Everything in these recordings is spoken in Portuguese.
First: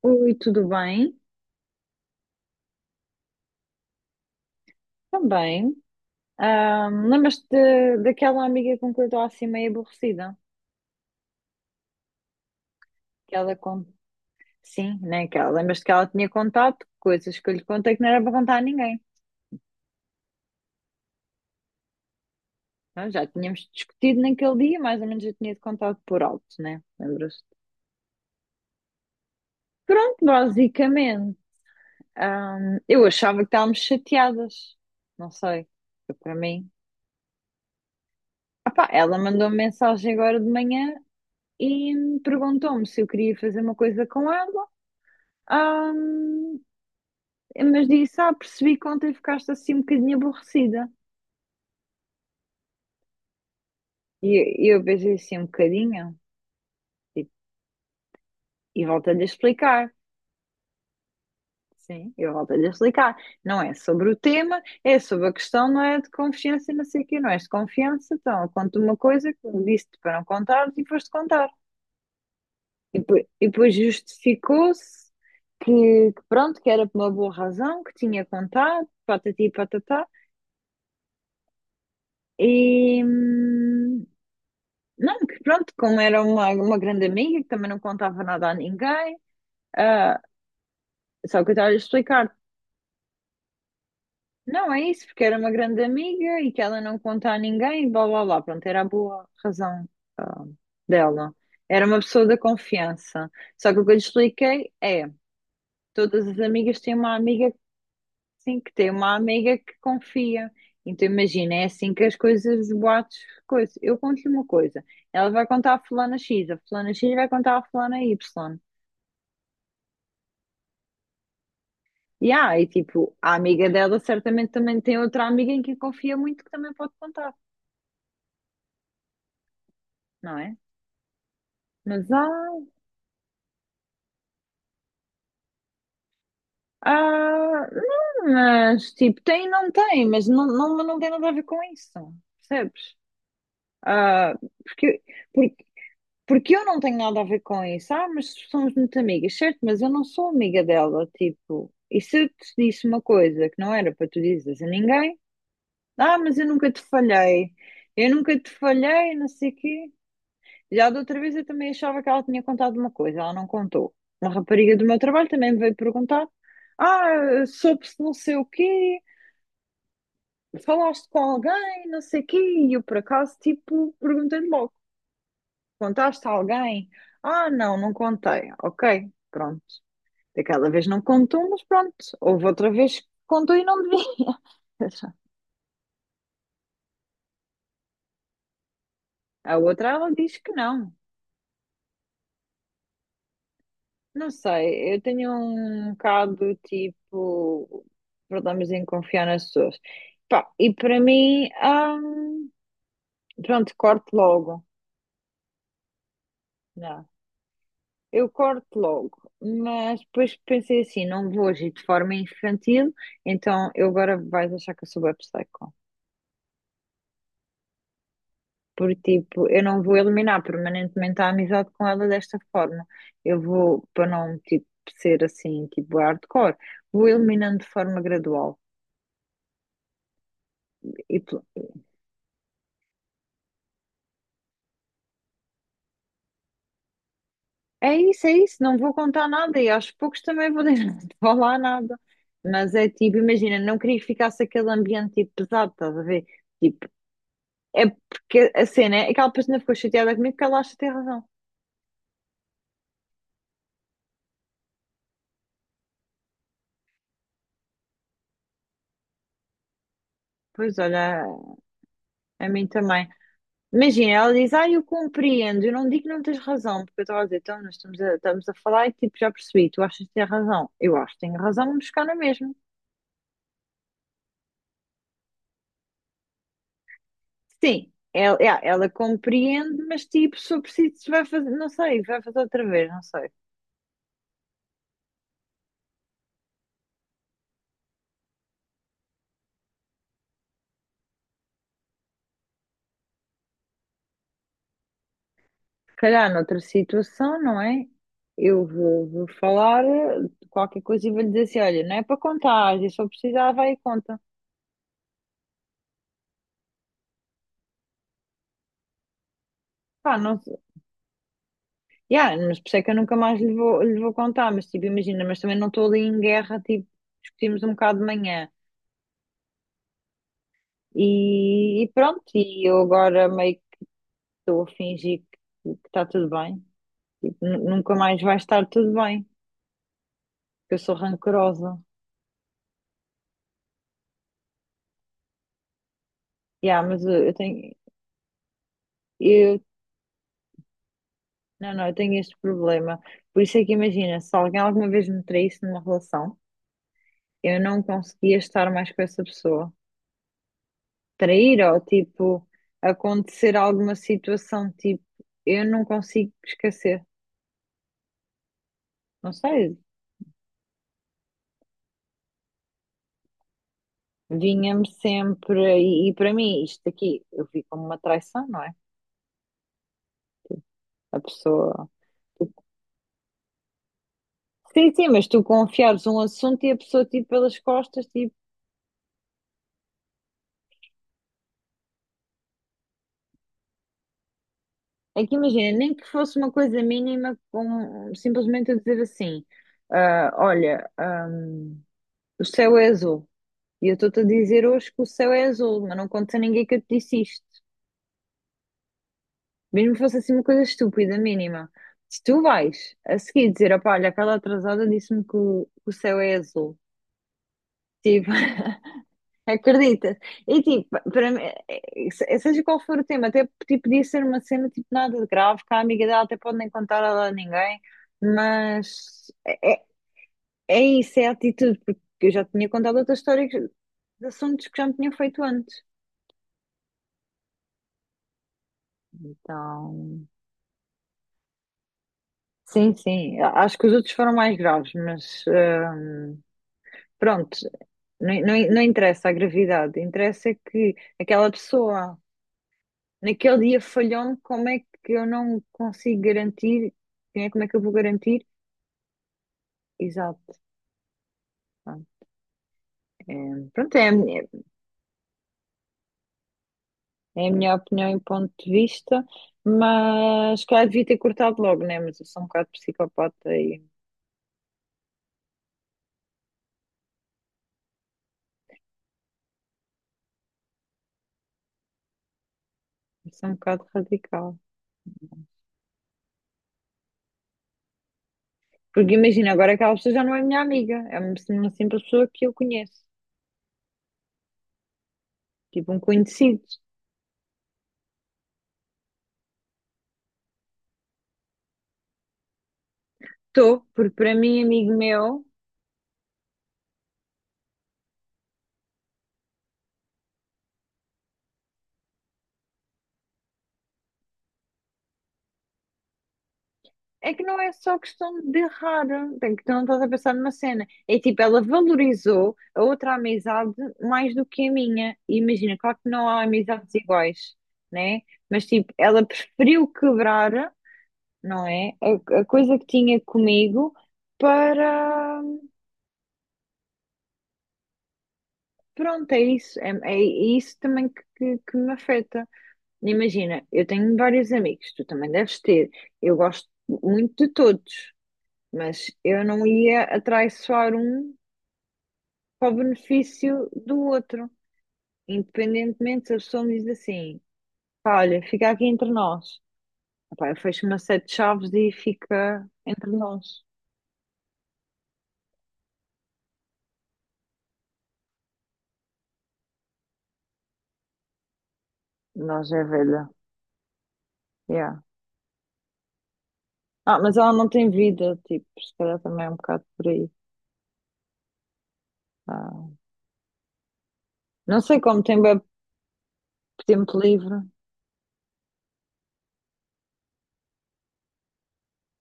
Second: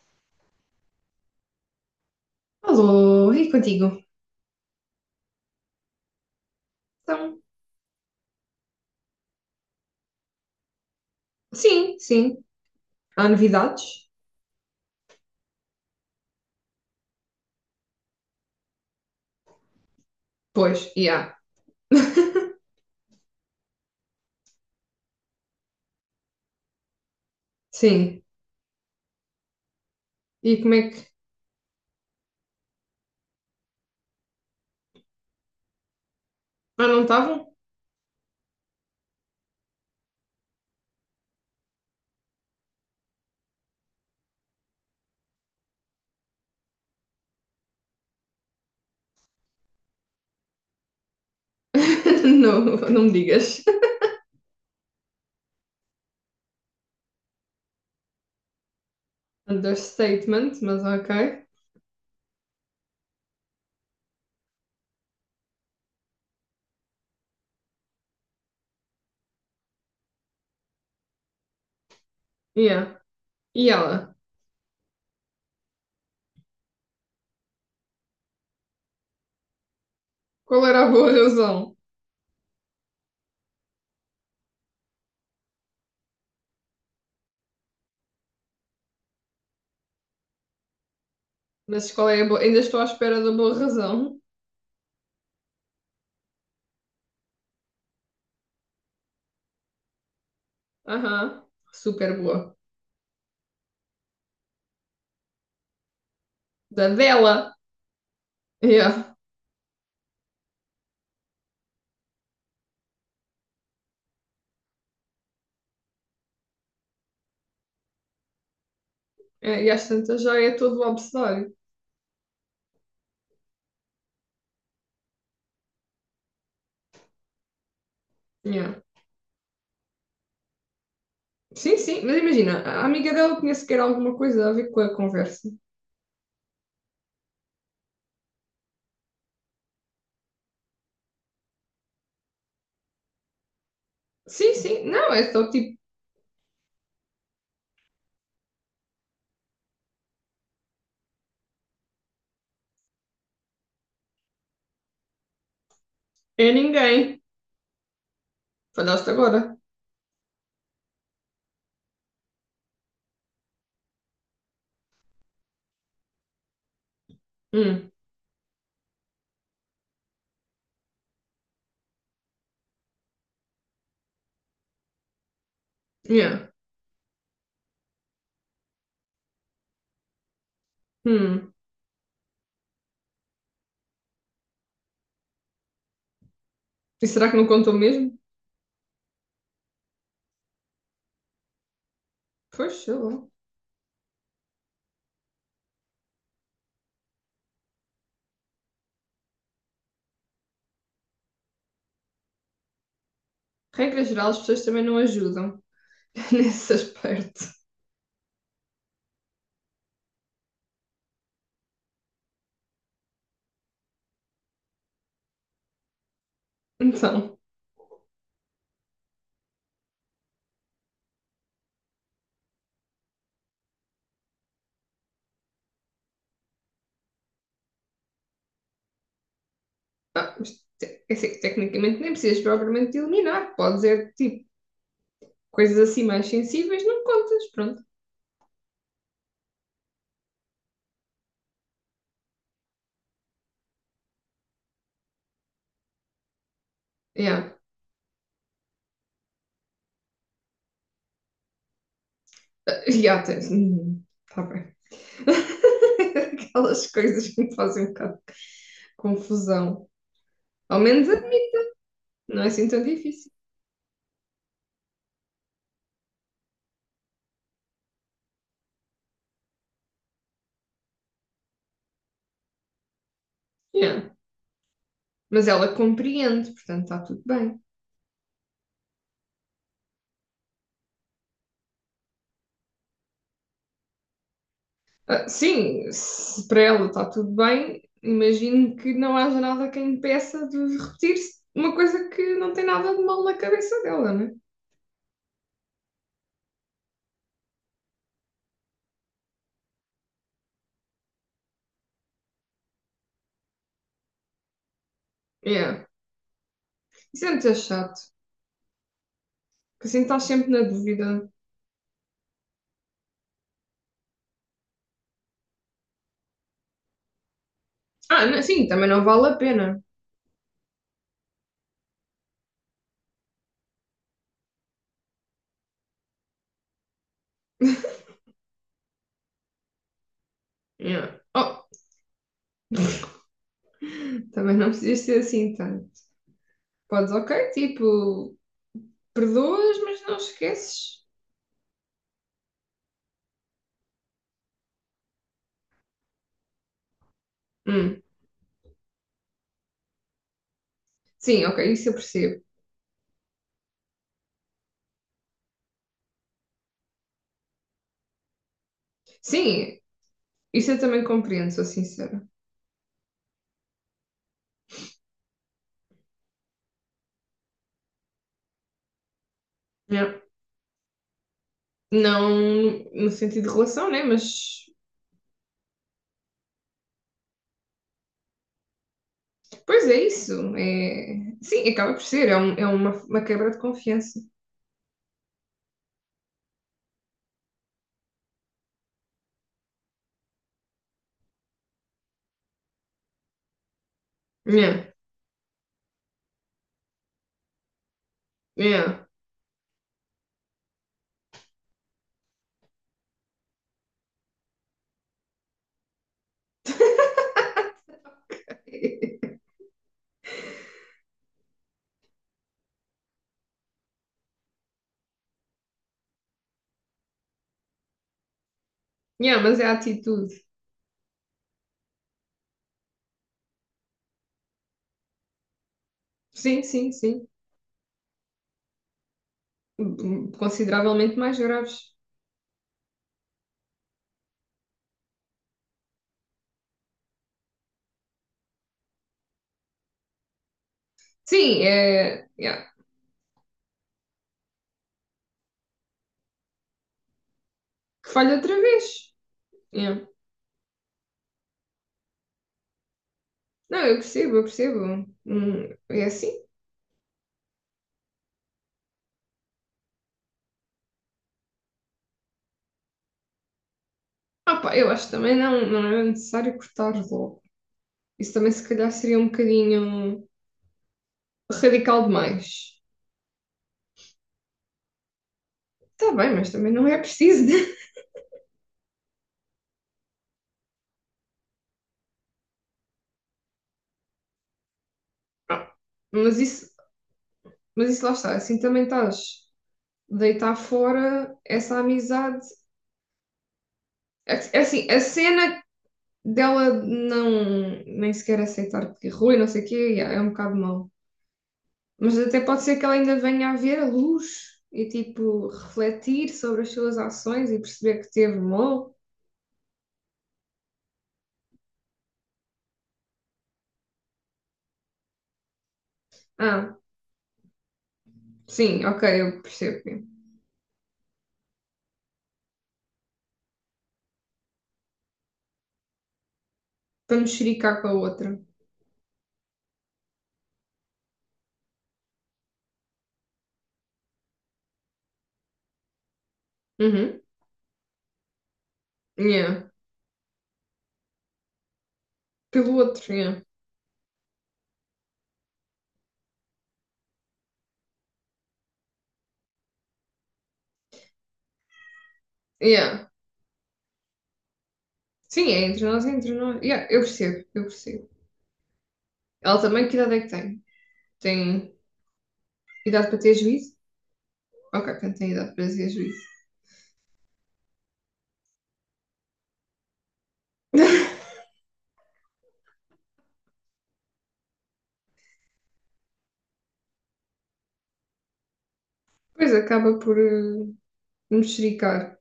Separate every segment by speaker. Speaker 1: Oi, tudo bem?
Speaker 2: Alô, e contigo?
Speaker 1: Também.
Speaker 2: Então,
Speaker 1: Lembras-te daquela amiga com que eu estou assim meio aborrecida?
Speaker 2: sim, sim. Há
Speaker 1: Que ela con-
Speaker 2: novidades?
Speaker 1: Sim, né? Que ela... Lembras-te que ela tinha contado coisas que eu lhe contei que não era para contar a ninguém.
Speaker 2: Pois, e há.
Speaker 1: Nós já tínhamos discutido naquele dia, mais ou menos eu tinha-te contado por alto, né? Lembras-te?
Speaker 2: Sim.
Speaker 1: Pronto,
Speaker 2: E como é que.
Speaker 1: basicamente. Eu achava que estávamos chateadas. Não sei. Foi para mim.
Speaker 2: Ah, não estavam?
Speaker 1: Ah pá, ela mandou-me mensagem agora de manhã e perguntou-me se eu queria fazer uma coisa com ela. Ahm, mas disse, ah, percebi que ontem ficaste assim um bocadinho aborrecida.
Speaker 2: Não, não me digas.
Speaker 1: E eu pensei assim um bocadinho, e, e volto-lhe a explicar.
Speaker 2: Understatement, mas ok.
Speaker 1: Sim, eu volto-lhe a explicar. Não é sobre o tema, é sobre a questão, não é de confiança, e não sei o quê, não és de confiança, então eu conto uma coisa que me disse-te para não contar e foste contar.
Speaker 2: Yeah.
Speaker 1: E, depois- e
Speaker 2: E
Speaker 1: depois
Speaker 2: ela?
Speaker 1: justificou-se que pronto, que era por uma boa razão, que tinha contado, patati e patatá.
Speaker 2: Qual era a boa razão?
Speaker 1: E, hum, Não, que pronto, como era uma grande amiga, que também não contava nada a ninguém, ah, só que eu estava a
Speaker 2: Mas qual é a
Speaker 1: explicar,
Speaker 2: boa? Ainda estou à espera da boa razão.
Speaker 1: não é isso, porque era uma grande amiga e que ela não conta a ninguém, e blá blá blá, pronto, era a boa razão, ah, dela.
Speaker 2: Aham.
Speaker 1: Era uma
Speaker 2: Super
Speaker 1: pessoa da
Speaker 2: boa.
Speaker 1: confiança. Só que o que eu lhe expliquei é, todas as amigas
Speaker 2: Da
Speaker 1: têm uma amiga,
Speaker 2: dela.
Speaker 1: sim, que tem
Speaker 2: Yeah.
Speaker 1: uma amiga que confia. Então imagina, é assim que as coisas, os boatos, coisa. Eu conto-lhe uma coisa, ela vai contar a fulana X, a fulana X vai contar a fulana Y.
Speaker 2: É, e às tantas já é todo o abecedário.
Speaker 1: Yeah, e tipo, a amiga dela certamente também tem outra amiga em quem confia muito que também pode contar,
Speaker 2: Yeah.
Speaker 1: não é?
Speaker 2: Sim, sim,
Speaker 1: Mas
Speaker 2: mas imagina, a amiga dela tinha sequer alguma coisa a ver com a conversa.
Speaker 1: há, não, mas tipo, tem e não tem, mas não, não, não tem nada a ver com isso, percebes? Ah,
Speaker 2: Sim, sim.
Speaker 1: porque,
Speaker 2: Não, eu estou
Speaker 1: porque,
Speaker 2: tipo,
Speaker 1: porque eu não tenho nada a ver com isso, ah, mas somos muito amigas, certo? Mas eu não sou amiga dela, tipo, e se eu te disse uma coisa que não era para tu dizeres a ninguém, ah, mas eu
Speaker 2: é
Speaker 1: nunca te
Speaker 2: ninguém.
Speaker 1: falhei, eu nunca te
Speaker 2: Falhaste
Speaker 1: falhei, não sei o
Speaker 2: agora.
Speaker 1: quê. Já da outra vez eu também achava que ela tinha contado uma coisa, ela não contou. Uma rapariga do meu trabalho também me veio perguntar: ah,
Speaker 2: Hum,
Speaker 1: soube-se não sei o quê, falaste com alguém, não sei o quê, e eu por acaso, tipo, perguntei-lhe logo: contaste a
Speaker 2: yeah.
Speaker 1: alguém? Ah, não, não contei. Ok, pronto. Daquela vez não contou,
Speaker 2: Hum.
Speaker 1: mas pronto. Houve outra vez que contou e não devia.
Speaker 2: E será que não contou mesmo?
Speaker 1: A outra ela diz que não.
Speaker 2: Pois, sei lá.
Speaker 1: Não sei, eu tenho um bocado tipo problemas em confiar nas pessoas. Pá, e para mim, hum, pronto,
Speaker 2: Regra
Speaker 1: corto
Speaker 2: geral, as
Speaker 1: logo.
Speaker 2: pessoas também não ajudam nesse
Speaker 1: Não,
Speaker 2: aspecto.
Speaker 1: eu corto logo, mas depois pensei assim: não vou agir de forma infantil, então eu agora vais achar que eu sou bué psycho.
Speaker 2: Então,
Speaker 1: Porque tipo, eu não vou eliminar permanentemente a amizade com ela desta forma. Eu vou, para não tipo, ser assim, tipo hardcore, vou eliminando de forma gradual.
Speaker 2: ah, mas é
Speaker 1: E,
Speaker 2: assim, tecnicamente nem precisas propriamente de eliminar. Pode ser tipo, coisas assim mais sensíveis, não contas. Pronto.
Speaker 1: É isso, não vou contar nada e aos poucos também vou deixar de falar nada. Mas é tipo, imagina, não queria que ficasse aquele ambiente tipo, pesado, estás a ver? Tipo,
Speaker 2: Yeah.
Speaker 1: é porque a cena é aquela pessoa ficou chateada comigo que ela acha que tem razão.
Speaker 2: Ah, yeah, tens. Tá bem. Aquelas coisas que me fazem um bocado de confusão.
Speaker 1: Pois
Speaker 2: Ao menos a
Speaker 1: olha,
Speaker 2: mim, não é
Speaker 1: a mim
Speaker 2: assim tão
Speaker 1: também.
Speaker 2: difícil.
Speaker 1: Imagina, ela diz, ah, eu compreendo, eu não digo que não tens razão, porque eu estava a dizer, então nós estamos a falar e tipo, já percebi, tu achas que tens razão. Eu acho que tenho razão, vamos buscar na mesma.
Speaker 2: Yeah. Mas ela compreende, portanto está tudo bem.
Speaker 1: Sim, ela compreende, mas tipo, se eu preciso, vai fazer, não sei, vai fazer outra vez, não sei.
Speaker 2: Ah, sim, se para ela está tudo bem, imagino que não haja nada que a impeça de repetir uma coisa que não tem nada de mal na cabeça dela, né?
Speaker 1: Se calhar noutra situação, não é? Eu vou falar qualquer coisa e vou lhe dizer assim: olha, não é para contar, e se eu precisar, vai e conta.
Speaker 2: Yeah. Isso é muito chato, porque assim
Speaker 1: Pá,
Speaker 2: estás
Speaker 1: não
Speaker 2: sempre
Speaker 1: sei.
Speaker 2: na dúvida.
Speaker 1: Yeah, mas por isso é que eu nunca mais lhe vou contar, mas tipo, imagina, mas também não estou ali em guerra, tipo, discutimos um bocado de
Speaker 2: Ah,
Speaker 1: manhã.
Speaker 2: sim, também não vale a pena.
Speaker 1: E pronto, e eu agora meio que estou a fingir que está tudo bem. Tipo, nunca mais vai estar tudo bem. Eu sou
Speaker 2: Yeah. Oh,
Speaker 1: rancorosa.
Speaker 2: também não precisas ser assim tanto.
Speaker 1: Yeah, mas
Speaker 2: Podes, ok, tipo,
Speaker 1: eu,
Speaker 2: perdoas, mas não esqueces.
Speaker 1: não, não, eu tenho este problema. Por isso é que imagina, se alguém alguma vez me traísse numa relação, eu não
Speaker 2: Hum.
Speaker 1: conseguia estar mais com essa pessoa.
Speaker 2: Sim, ok,
Speaker 1: Trair ou
Speaker 2: isso eu percebo.
Speaker 1: tipo acontecer alguma situação tipo, eu não consigo esquecer. Não sei,
Speaker 2: Sim, isso eu também compreendo, sou sincera.
Speaker 1: vinha-me sempre e para mim isto aqui eu vi como uma traição, não é?
Speaker 2: Yeah.
Speaker 1: A pessoa.
Speaker 2: Não no sentido de relação, né? Mas,
Speaker 1: Sim, sim, mas tu confiares um assunto e a pessoa tipo pelas costas, tipo,
Speaker 2: pois é isso. É... Sim, acaba por ser. É, é uma quebra de confiança.
Speaker 1: é que imagina, nem que fosse uma coisa mínima, com simplesmente eu dizer assim: ah, olha, ah, o céu é azul. E eu estou-te a dizer
Speaker 2: Yeah,
Speaker 1: hoje que o céu é azul, mas não contes a ninguém que eu te disse isto.
Speaker 2: yeah.
Speaker 1: Mesmo que fosse assim uma coisa estúpida, mínima. Se tu vais a seguir dizer: opá, olha, aquela atrasada disse-me que o céu é azul. Tipo, acreditas? E tipo, para mim, seja qual for o tema, até tipo, podia ser uma cena tipo nada de grave, que a amiga dela até pode nem contar a ela a ninguém. Mas
Speaker 2: Yeah, mas é a
Speaker 1: é
Speaker 2: atitude.
Speaker 1: É isso, é a atitude, porque eu já tinha contado outra história de assuntos que já me tinham feito antes.
Speaker 2: Sim, sim, sim.
Speaker 1: Então,
Speaker 2: Consideravelmente mais graves.
Speaker 1: sim, sim, acho que os outros foram mais graves, mas ah, pronto, não, não, não interessa a gravidade, interessa é que aquela
Speaker 2: Sim,
Speaker 1: pessoa
Speaker 2: é. Yeah.
Speaker 1: naquele dia falhou-me, como é que eu não consigo garantir, né, como é que eu vou
Speaker 2: Que falha
Speaker 1: garantir?
Speaker 2: outra vez. Yeah.
Speaker 1: Exato, pronto, é,
Speaker 2: Não, eu
Speaker 1: pronto, é a
Speaker 2: percebo, eu
Speaker 1: minha,
Speaker 2: percebo. É assim.
Speaker 1: é a minha opinião e ponto de vista, mas claro, devia ter cortado logo, né? Mas eu sou um bocado psicopata.
Speaker 2: Ah, pá, eu acho que também não, não é necessário cortar logo. Isso também, se calhar, seria um bocadinho radical demais.
Speaker 1: Isso é um bocado radical.
Speaker 2: Está bem, mas também não é preciso.
Speaker 1: Porque imagina, agora aquela pessoa já não é minha amiga, é uma simples pessoa que eu conheço,
Speaker 2: Ah,
Speaker 1: tipo um
Speaker 2: mas
Speaker 1: conhecido.
Speaker 2: isso, mas isso lá está, assim também estás a deitar fora essa amizade.
Speaker 1: Estou, porque para
Speaker 2: É
Speaker 1: mim,
Speaker 2: assim,
Speaker 1: amigo
Speaker 2: a
Speaker 1: meu,
Speaker 2: cena dela não nem sequer aceitar que errou e não sei o quê, yeah, é um bocado mau. Mas até pode ser que ela ainda venha a ver a luz e tipo refletir sobre as suas
Speaker 1: é que
Speaker 2: ações e
Speaker 1: não é só
Speaker 2: perceber que teve
Speaker 1: questão de
Speaker 2: mal.
Speaker 1: errar, tem que tu não estás a pensar numa cena. É tipo, ela valorizou a outra amizade mais do que a minha. E imagina, claro que não há
Speaker 2: Ah,
Speaker 1: amizades iguais, né? Mas
Speaker 2: sim,
Speaker 1: tipo,
Speaker 2: ok,
Speaker 1: ela
Speaker 2: eu percebo.
Speaker 1: preferiu
Speaker 2: Yeah.
Speaker 1: quebrar, não é? A coisa que tinha comigo para.
Speaker 2: Para mexericar com a outra.
Speaker 1: Pronto, é isso. É isso também que me afeta. Imagina, eu tenho vários amigos, tu também deves ter. Eu gosto
Speaker 2: Uhum.
Speaker 1: muito de todos, mas eu
Speaker 2: Yeah.
Speaker 1: não ia atraiçoar um para o
Speaker 2: Pelo outro, yeah.
Speaker 1: benefício do outro. Independentemente se a pessoa me diz assim, pá, olha, fica aqui entre nós. Epá, eu fecho uma sete de chaves e fica
Speaker 2: Yeah.
Speaker 1: entre nós.
Speaker 2: Sim, é entre nós, é entre nós. Yeah, eu percebo, eu percebo. Ela também, que idade é que tem? Tem
Speaker 1: Nós é
Speaker 2: idade para
Speaker 1: velha.
Speaker 2: ter juízo? Ok,
Speaker 1: Yeah.
Speaker 2: portanto tem idade para ter juízo.
Speaker 1: Ah, mas ela não tem vida, tipo, se calhar também é um bocado por aí. Ah, não sei como tem bué tempo livre.
Speaker 2: Depois acaba por mexericar.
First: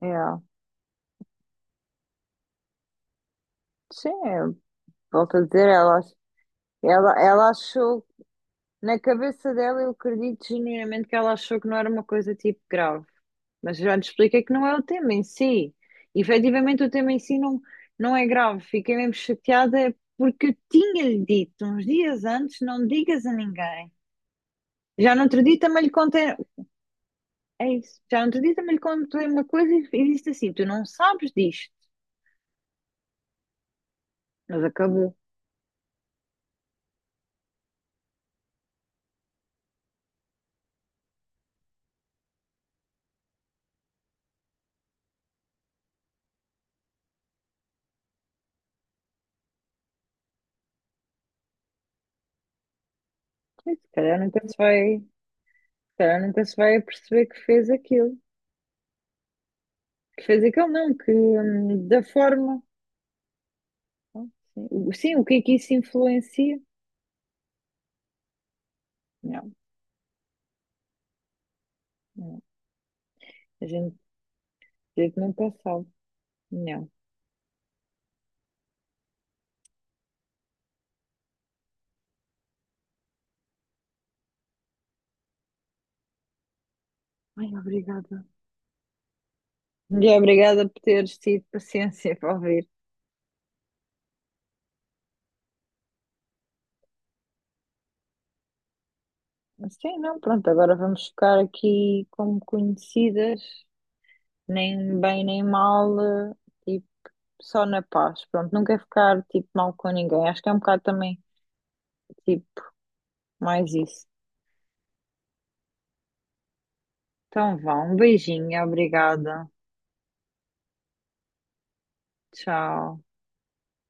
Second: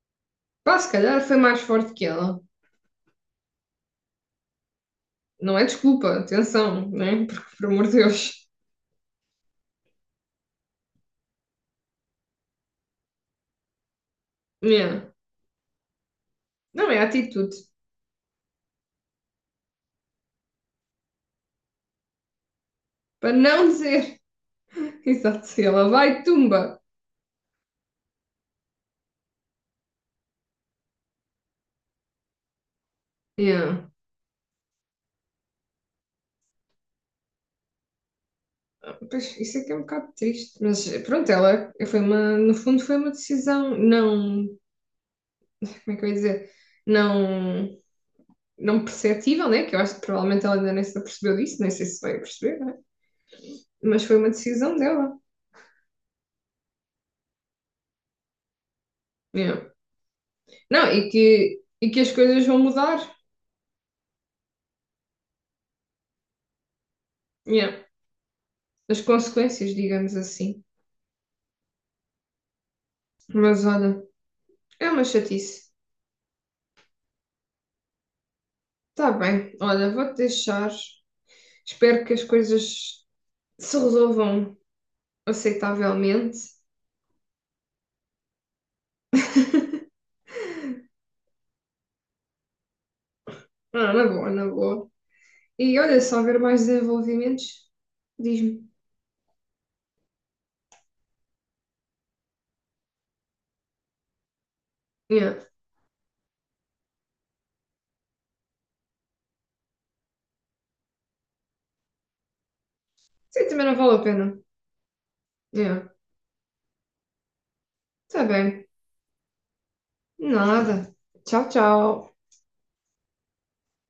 Speaker 1: É,
Speaker 2: Pá, se calhar foi mais forte que ela.
Speaker 1: sim, eu volto a
Speaker 2: Não é
Speaker 1: dizer, ela,
Speaker 2: desculpa,
Speaker 1: ach-
Speaker 2: atenção,
Speaker 1: ela,
Speaker 2: né?
Speaker 1: ela
Speaker 2: Porque, por amor de
Speaker 1: achou,
Speaker 2: Deus.
Speaker 1: na cabeça dela, eu acredito genuinamente que ela achou que não era uma coisa tipo grave, mas já te expliquei que não é o
Speaker 2: Yeah.
Speaker 1: tema em si. Efetivamente, o
Speaker 2: Não, é a
Speaker 1: tema em si
Speaker 2: atitude.
Speaker 1: não, não é grave. Fiquei mesmo chateada porque eu tinha-lhe dito uns dias antes: não digas a
Speaker 2: Para não
Speaker 1: ninguém.
Speaker 2: dizer.
Speaker 1: Já no outro
Speaker 2: Exato,
Speaker 1: dia
Speaker 2: se
Speaker 1: também
Speaker 2: ela
Speaker 1: lhe
Speaker 2: vai,
Speaker 1: contei,
Speaker 2: tumba.
Speaker 1: é isso, já no outro dia também lhe contei uma coisa e disse assim: tu não sabes disto,
Speaker 2: Yeah.
Speaker 1: mas acabou.
Speaker 2: Pois, isso é que é um bocado triste. Mas pronto, ela foi uma. No fundo, foi uma decisão não. Como é que eu ia dizer? Não não perceptível, né? Que eu acho que provavelmente ela ainda nem se apercebeu disso, nem sei se vai perceber, né?
Speaker 1: Se
Speaker 2: Mas foi
Speaker 1: calhar
Speaker 2: uma
Speaker 1: nunca se
Speaker 2: decisão
Speaker 1: vai.
Speaker 2: dela.
Speaker 1: Calhar nunca se vai perceber que fez aquilo.
Speaker 2: Yeah.
Speaker 1: Que fez aquilo, não,
Speaker 2: Não,
Speaker 1: que
Speaker 2: e
Speaker 1: da
Speaker 2: que as coisas
Speaker 1: forma.
Speaker 2: vão mudar.
Speaker 1: Não? Sim, o que é que isso influencia?
Speaker 2: Yeah. As
Speaker 1: Não,
Speaker 2: consequências, digamos assim.
Speaker 1: não.
Speaker 2: Mas
Speaker 1: A gente,
Speaker 2: olha, é
Speaker 1: a
Speaker 2: uma
Speaker 1: gente nunca
Speaker 2: chatice.
Speaker 1: sabe. Não.
Speaker 2: Está bem, olha, vou-te deixar. Espero que as coisas se resolvam aceitavelmente.
Speaker 1: Ai, obrigada. E obrigada por teres tido paciência para ouvir.
Speaker 2: Ah, na boa, na boa. E olha, se houver mais desenvolvimentos, diz-me.
Speaker 1: Mas sim, não, pronto, agora vamos ficar aqui como conhecidas, nem bem
Speaker 2: Yeah.
Speaker 1: nem mal, tipo, só na paz. Pronto, nunca ficar tipo mal com ninguém. Acho que é um bocado também, tipo,
Speaker 2: Sim, também
Speaker 1: mais
Speaker 2: não vale a
Speaker 1: isso.
Speaker 2: pena. Yeah.
Speaker 1: Então vá, um
Speaker 2: Tá
Speaker 1: beijinho,
Speaker 2: bem.
Speaker 1: obrigada.
Speaker 2: Nada. Tchau, tchau.
Speaker 1: Tchau.